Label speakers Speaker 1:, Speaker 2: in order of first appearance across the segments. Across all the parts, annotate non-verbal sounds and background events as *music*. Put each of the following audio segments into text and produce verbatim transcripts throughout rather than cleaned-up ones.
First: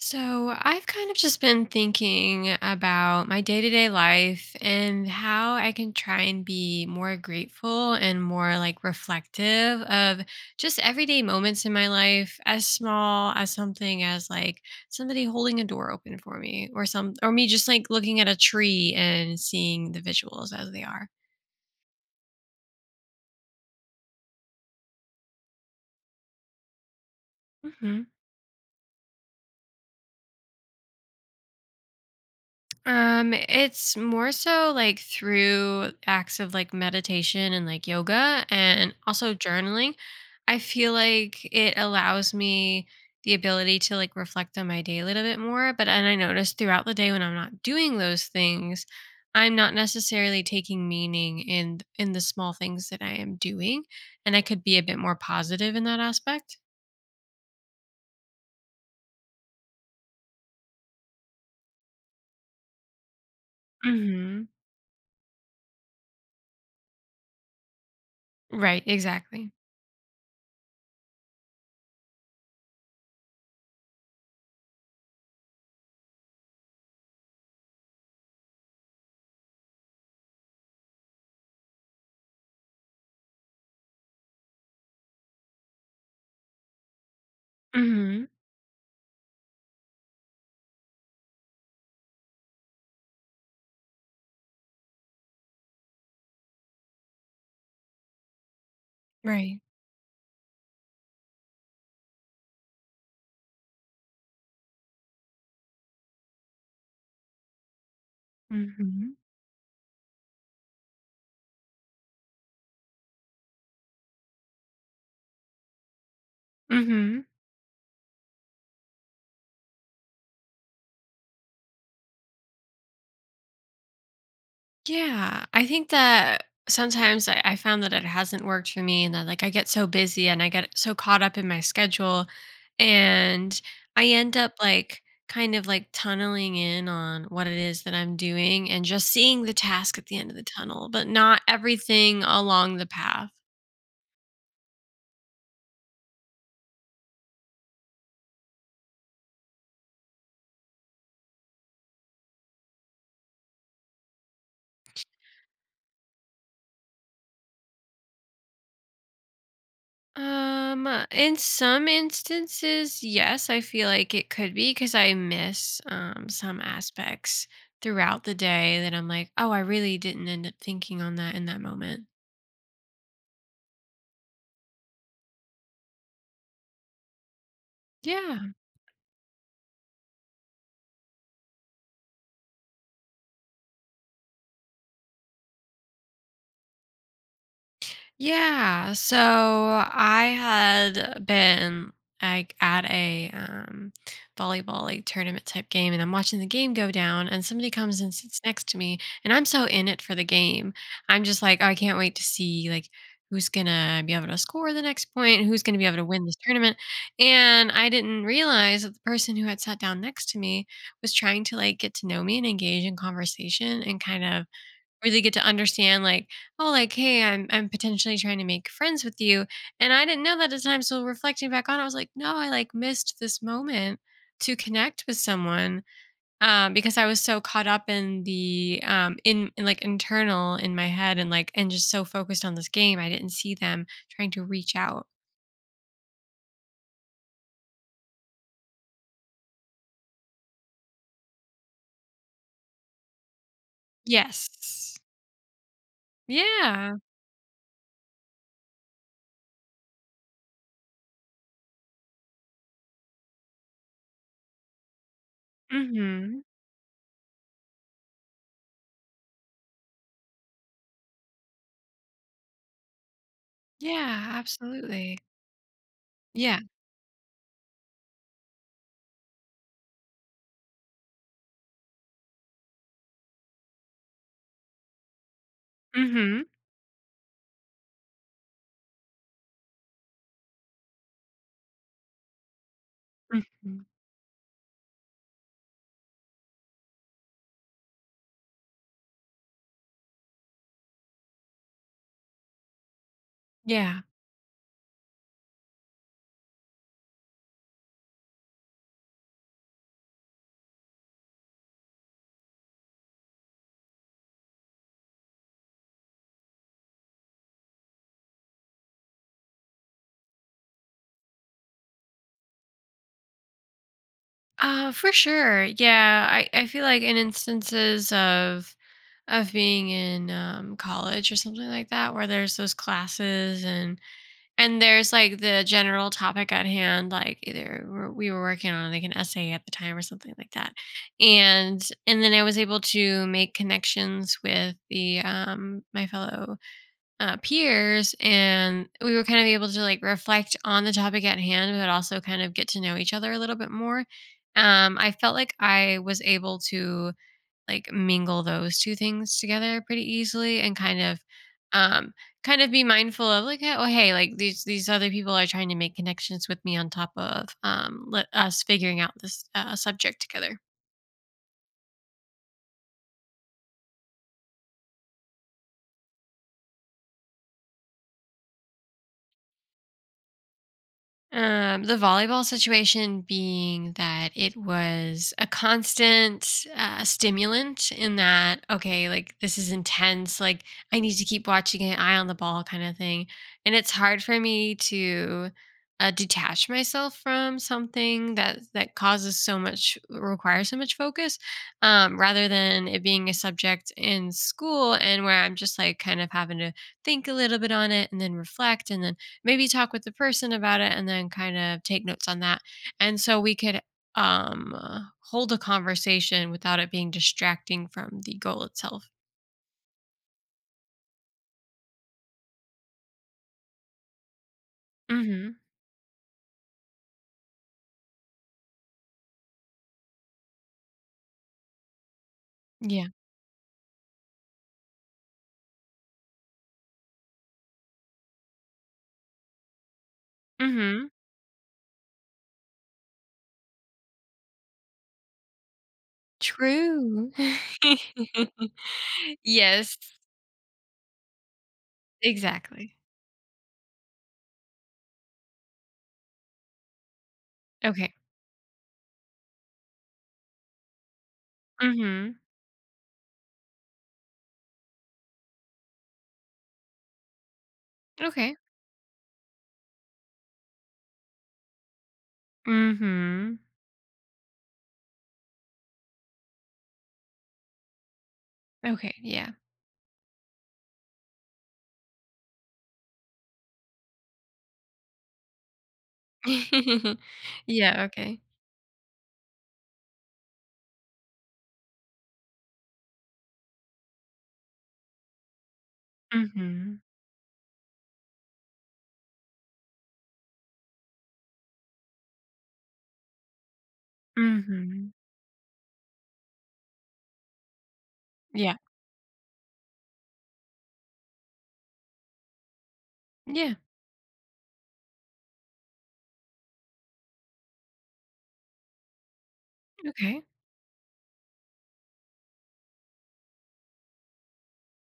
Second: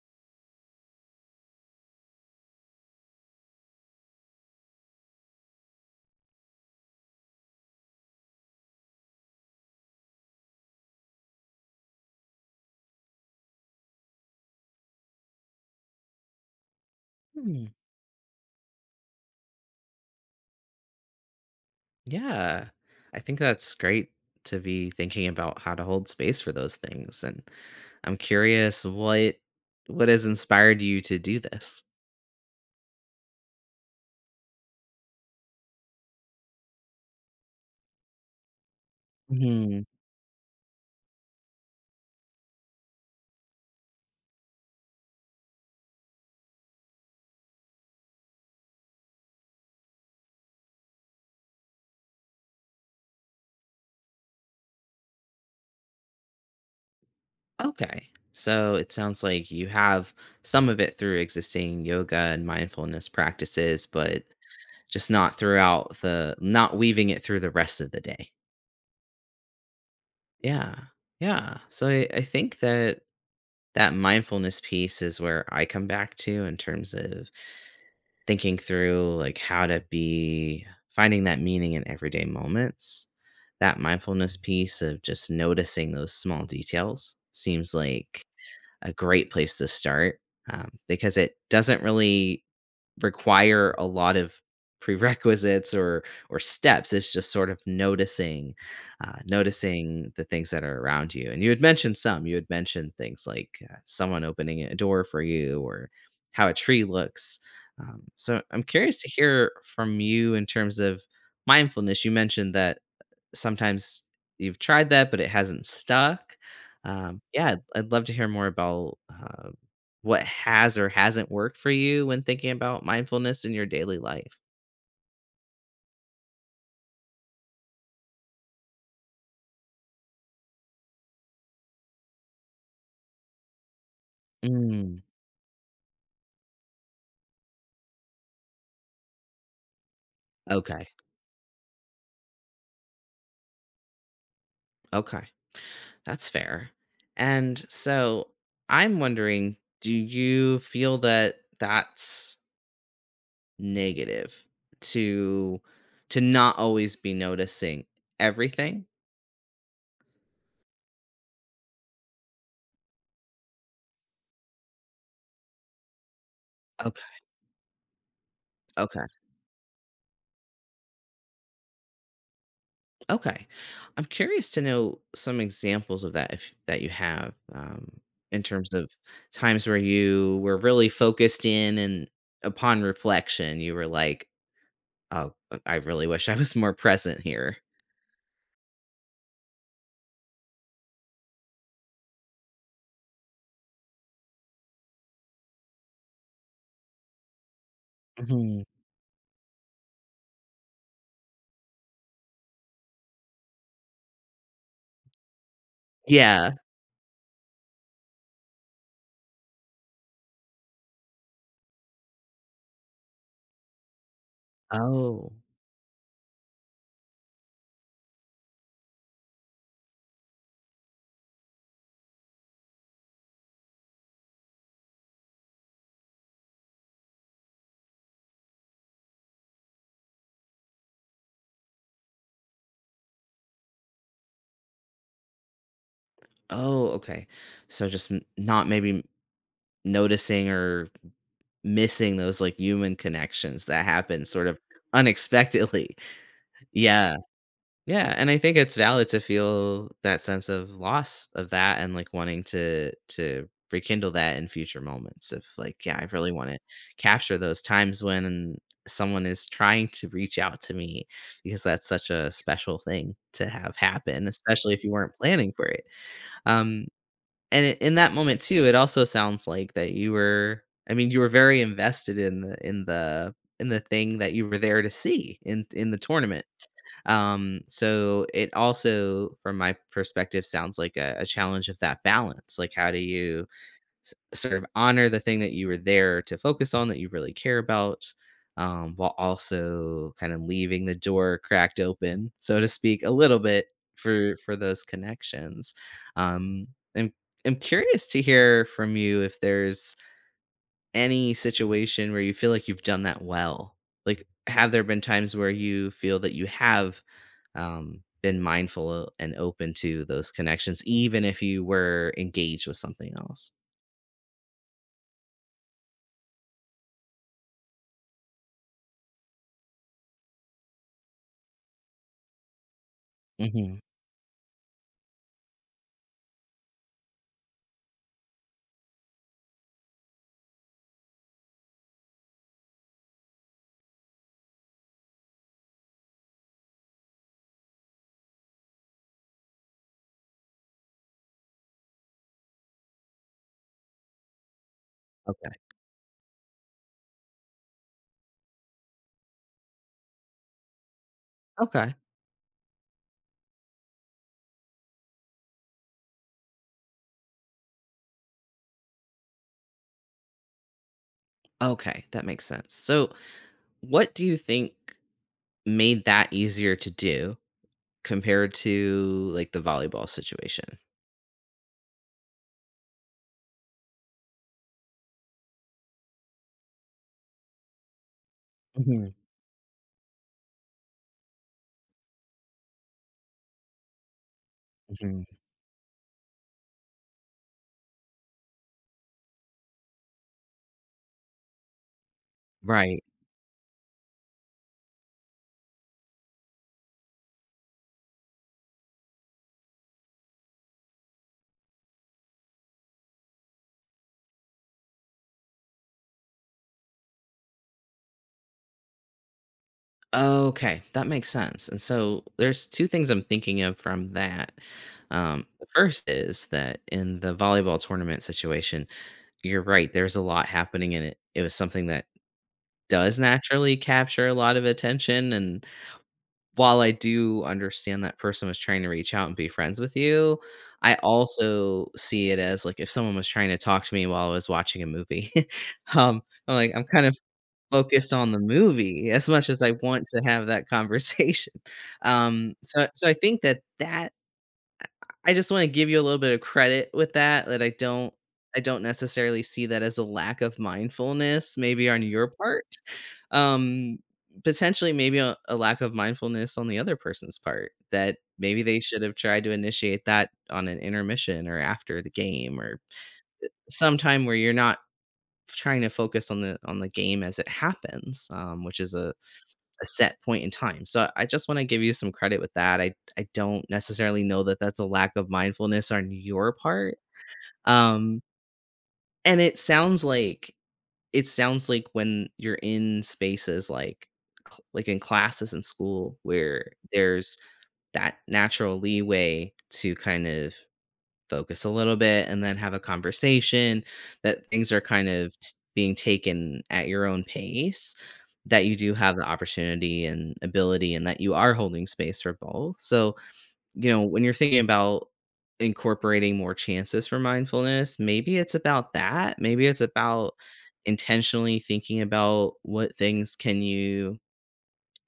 Speaker 1: So, I've kind of just been thinking about my day to day life and how I can try and be more grateful and more like reflective of just everyday moments in my life, as small as something as like somebody holding a door open for me or some, or me
Speaker 2: Hmm,
Speaker 1: just like looking at a tree and seeing the visuals as they are.
Speaker 2: yeah. I think that's great to be thinking about how to hold space for those things, and
Speaker 1: Mhm.
Speaker 2: I'm curious what what has inspired you to do this?
Speaker 1: Um, it's more so like through acts of like meditation and like yoga and also
Speaker 2: Mhm.
Speaker 1: journaling. I feel like it allows me the ability to like reflect on my day a little bit more. But and I notice throughout the day when I'm not doing those things, I'm not necessarily taking meaning in in the small things that I am doing. And I could be a bit more positive in that aspect.
Speaker 2: Okay. So it sounds like you have some of it through existing yoga and mindfulness practices, but
Speaker 1: Mm-hmm.
Speaker 2: just not throughout the not weaving it through the rest of the day.
Speaker 1: Right, exactly.
Speaker 2: Yeah. Yeah. So I, I think that that mindfulness piece is where I come back to in terms of thinking through like how to be finding that meaning in everyday moments, that mindfulness piece of just noticing those small details seems like
Speaker 1: Mm-hmm.
Speaker 2: a great place to start um, because it doesn't really require a lot of *laughs* prerequisites or or steps. It's just sort of noticing, uh,
Speaker 1: Right.
Speaker 2: noticing the things that are around you. And you had mentioned some. You had mentioned things like uh, someone opening a door for you or how a tree looks. Um, so I'm curious to
Speaker 1: Mm-hmm.
Speaker 2: hear from you in terms of mindfulness. You mentioned that sometimes you've tried that, but it hasn't stuck.
Speaker 1: Mm-hmm.
Speaker 2: Um, yeah, I'd I'd love to hear more about uh, what has or hasn't worked for you when thinking about mindfulness in your daily life.
Speaker 1: Yeah, I think that sometimes I, I found that it hasn't worked for me, and that like I get so busy and I get so caught up in my schedule, and I end up
Speaker 2: Mm,
Speaker 1: like kind of like tunneling in on what it is that I'm doing and just seeing the task at the end of the
Speaker 2: okay.
Speaker 1: tunnel, but not everything along the path.
Speaker 2: Okay. That's fair. And so I'm wondering, do you feel that that's negative to to not always be noticing everything?
Speaker 1: Um, uh, in some instances, yes, I feel like it could be because I miss um some aspects throughout the day that
Speaker 2: Okay.
Speaker 1: I'm like, oh, I really didn't end up thinking on that in that moment.
Speaker 2: Okay. I'm curious to know some examples of that if that you have, um,
Speaker 1: Yeah.
Speaker 2: in terms of times where you were really focused in and upon reflection, you were like, "Oh, uh, I really wish I was more present here."
Speaker 1: Yeah, so I had been like at a um, volleyball like tournament type game, and I'm watching the game go down, and somebody comes and sits
Speaker 2: Mhm.
Speaker 1: next to me, and I'm so in it for the game. I'm just like, oh, I can't wait to see like who's gonna be able to score the next point, who's gonna be able to win this
Speaker 2: Yeah.
Speaker 1: tournament. And I didn't realize that the person who had sat down next to me was trying to like get to know me and engage in conversation and kind of or they
Speaker 2: Oh.
Speaker 1: get to understand like, "Oh, like, hey, I'm I'm potentially trying to make friends with you." And I didn't know that at the time, so reflecting back on it, I was like, "No, I like missed this moment to connect with someone." Um, because I was so caught up in the um in, in like internal in my head and like and just so focused on this game, I didn't see them trying to reach out.
Speaker 2: Oh, okay. So just n not maybe m- noticing or missing those, like, human connections that happen sort of
Speaker 1: Yes.
Speaker 2: unexpectedly. *laughs*
Speaker 1: Yeah.
Speaker 2: Yeah. Yeah, and I think it's valid to feel that sense of loss of that and like wanting to to rekindle that in future moments of like, yeah, I really
Speaker 1: Mhm.
Speaker 2: want to capture those times when someone is trying to reach out to me because that's such a special thing to have happen,
Speaker 1: Yeah,
Speaker 2: especially if you weren't
Speaker 1: absolutely.
Speaker 2: planning for it.
Speaker 1: Yeah.
Speaker 2: Um and I in that moment too, it also sounds like that you were, I mean, you were very invested in the in the in the thing that you were there to see in in the
Speaker 1: Mhm.
Speaker 2: tournament. Um, so it also, from my perspective, sounds like a, a challenge of that balance. Like, how do you
Speaker 1: Mhm.
Speaker 2: sort of honor the thing that you were there to focus on that you really care about, um, while also kind of leaving the door cracked open, so to speak, a little bit
Speaker 1: Yeah.
Speaker 2: for for those connections. Um, I'm I'm curious to hear from you if there's any situation where you feel like you've done that well. Like, have there been times where you feel that you have um, been mindful and open to those connections, even if you were engaged with something else?
Speaker 1: Uh, for sure. Yeah, I, I feel like in instances of of being in um, college or something like that, where there's those classes
Speaker 2: Hmm.
Speaker 1: and and there's like the general topic at hand, like either we're- we were working on like an essay at the time or something like that, and and then I was able to make connections with the um, my fellow uh, peers and we were kind of able to like reflect on the topic at hand but also kind of get to know each other a little bit more, um I felt
Speaker 2: Okay.
Speaker 1: like I was able to like mingle those two things together pretty easily and kind of
Speaker 2: Okay.
Speaker 1: um kind of be mindful of like oh hey like these these other people are trying to make connections with me on top of um let us figuring out this uh, subject together.
Speaker 2: Okay, that makes sense. So, what do you think made that easier to do compared to like the volleyball situation?
Speaker 1: Um, the volleyball situation being that it was a constant uh, stimulant in that, okay,
Speaker 2: Hmm.
Speaker 1: like this is intense, like I need to keep watching it, eye on the ball kind of thing. And it's hard for me
Speaker 2: Hmm.
Speaker 1: to uh, detach myself from something that that causes so much requires so much focus, um, rather than
Speaker 2: Right.
Speaker 1: it being a subject in school and where I'm just like kind of having to think a little bit on it and then reflect and then maybe talk with the person about it and then kind of take notes on that. And so we could um uh, hold a conversation without it being distracting from the goal itself.
Speaker 2: Okay, that makes sense. And so there's two things I'm thinking of from that. Um,
Speaker 1: Mhm.
Speaker 2: the first is that in the volleyball tournament situation, you're right. There's a lot happening in it. It was something that
Speaker 1: Yeah.
Speaker 2: does naturally capture a lot of attention, and while I do understand that person was trying to reach out and be friends with you, I
Speaker 1: Mhm.
Speaker 2: also see it as, like, if someone was trying to talk to me while I was watching a movie. *laughs* Um, I'm like, I'm kind of
Speaker 1: True.
Speaker 2: focused on the
Speaker 1: *laughs*
Speaker 2: movie as much as I
Speaker 1: Yes,
Speaker 2: want to have that conversation. *laughs* Um, so
Speaker 1: exactly.
Speaker 2: so I think that that I just wanna give you a little bit of credit with that, that I don't
Speaker 1: Okay.
Speaker 2: I don't necessarily see that as a lack of mindfulness maybe on your
Speaker 1: Mhm.
Speaker 2: part. Um, potentially maybe a a lack of mindfulness on the other person's part, that
Speaker 1: Okay.
Speaker 2: maybe they should have tried to initiate that on an intermission or after the game or
Speaker 1: Mhm.
Speaker 2: sometime where you're not trying to focus on the on the game as it happens, um, which is a
Speaker 1: Okay, yeah.
Speaker 2: a set point in time. So I just want to give you some credit with that. I I don't necessarily know that that's a lack of mindfulness on your part.
Speaker 1: *laughs* Yeah,
Speaker 2: Um
Speaker 1: okay.
Speaker 2: and it sounds like it sounds like when you're in spaces like cl- like in classes in school where
Speaker 1: Mhm.
Speaker 2: there's that natural leeway to kind of focus a little bit and then have a conversation, that things are kind
Speaker 1: Mhm.
Speaker 2: of t- being taken at your own pace, that you
Speaker 1: Yeah.
Speaker 2: do have the opportunity and ability and that you are holding space for both. So
Speaker 1: Yeah,
Speaker 2: you know, when you're thinking about incorporating more chances for mindfulness, maybe it's about that, maybe it's about
Speaker 1: okay.
Speaker 2: intentionally thinking about what things can you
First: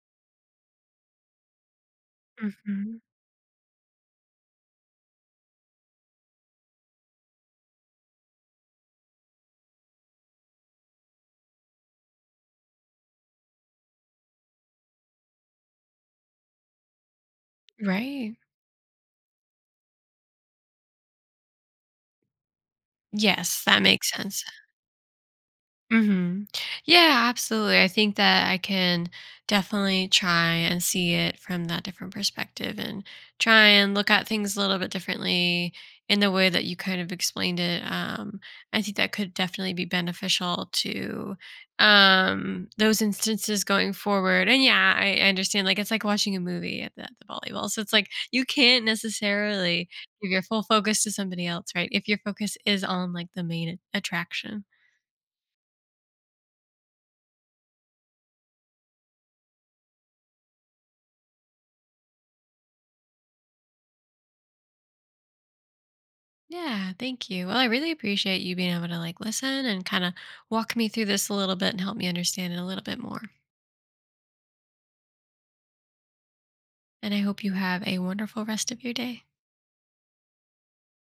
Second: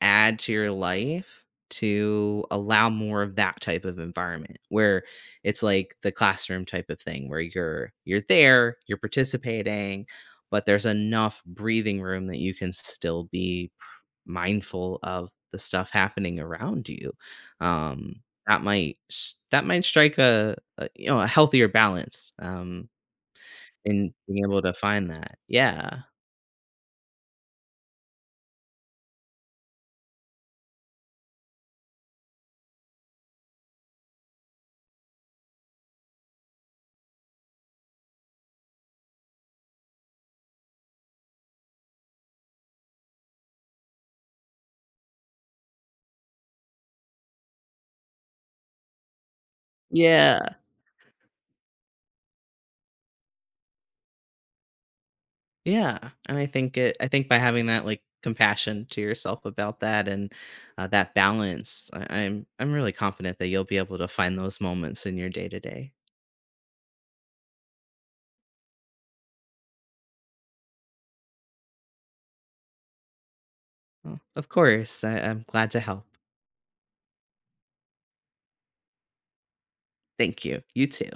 Speaker 2: add to your life to allow
Speaker 1: Mhm.
Speaker 2: more of that type of environment where it's like the classroom type of thing where you're you're there, you're participating, but there's enough breathing room that you can still be pr- mindful of the stuff happening around you. Um,
Speaker 1: Right.
Speaker 2: that might s- that might strike a, a you know a healthier balance, um,
Speaker 1: Yes, that makes
Speaker 2: in being
Speaker 1: sense.
Speaker 2: able to find that. Yeah.
Speaker 1: Hmm. Yeah, absolutely. I think that I can definitely try and see it from that different perspective and try and look at things a little bit differently in the way that you kind of explained it. Um, I think that could definitely be beneficial to um, those instances going forward. And yeah, I, I understand. Like, it's like watching a movie at the, at the volleyball. So it's like you can't necessarily give your
Speaker 2: Yeah.
Speaker 1: full focus to somebody else, right? If your focus is on like the main attraction.
Speaker 2: Yeah, and I think it I think by having that, like, compassion to yourself about that and, uh, that balance, I I'm I'm really confident that you'll be able to find those moments in your day to day.
Speaker 1: Yeah, thank you. Well, I really appreciate you being able to like listen and kind of walk me through this a little bit and help me understand it a little bit more.
Speaker 2: Well, of course, I I'm glad to help.
Speaker 1: And I hope you have a wonderful rest of your day.
Speaker 2: Thank you. You too.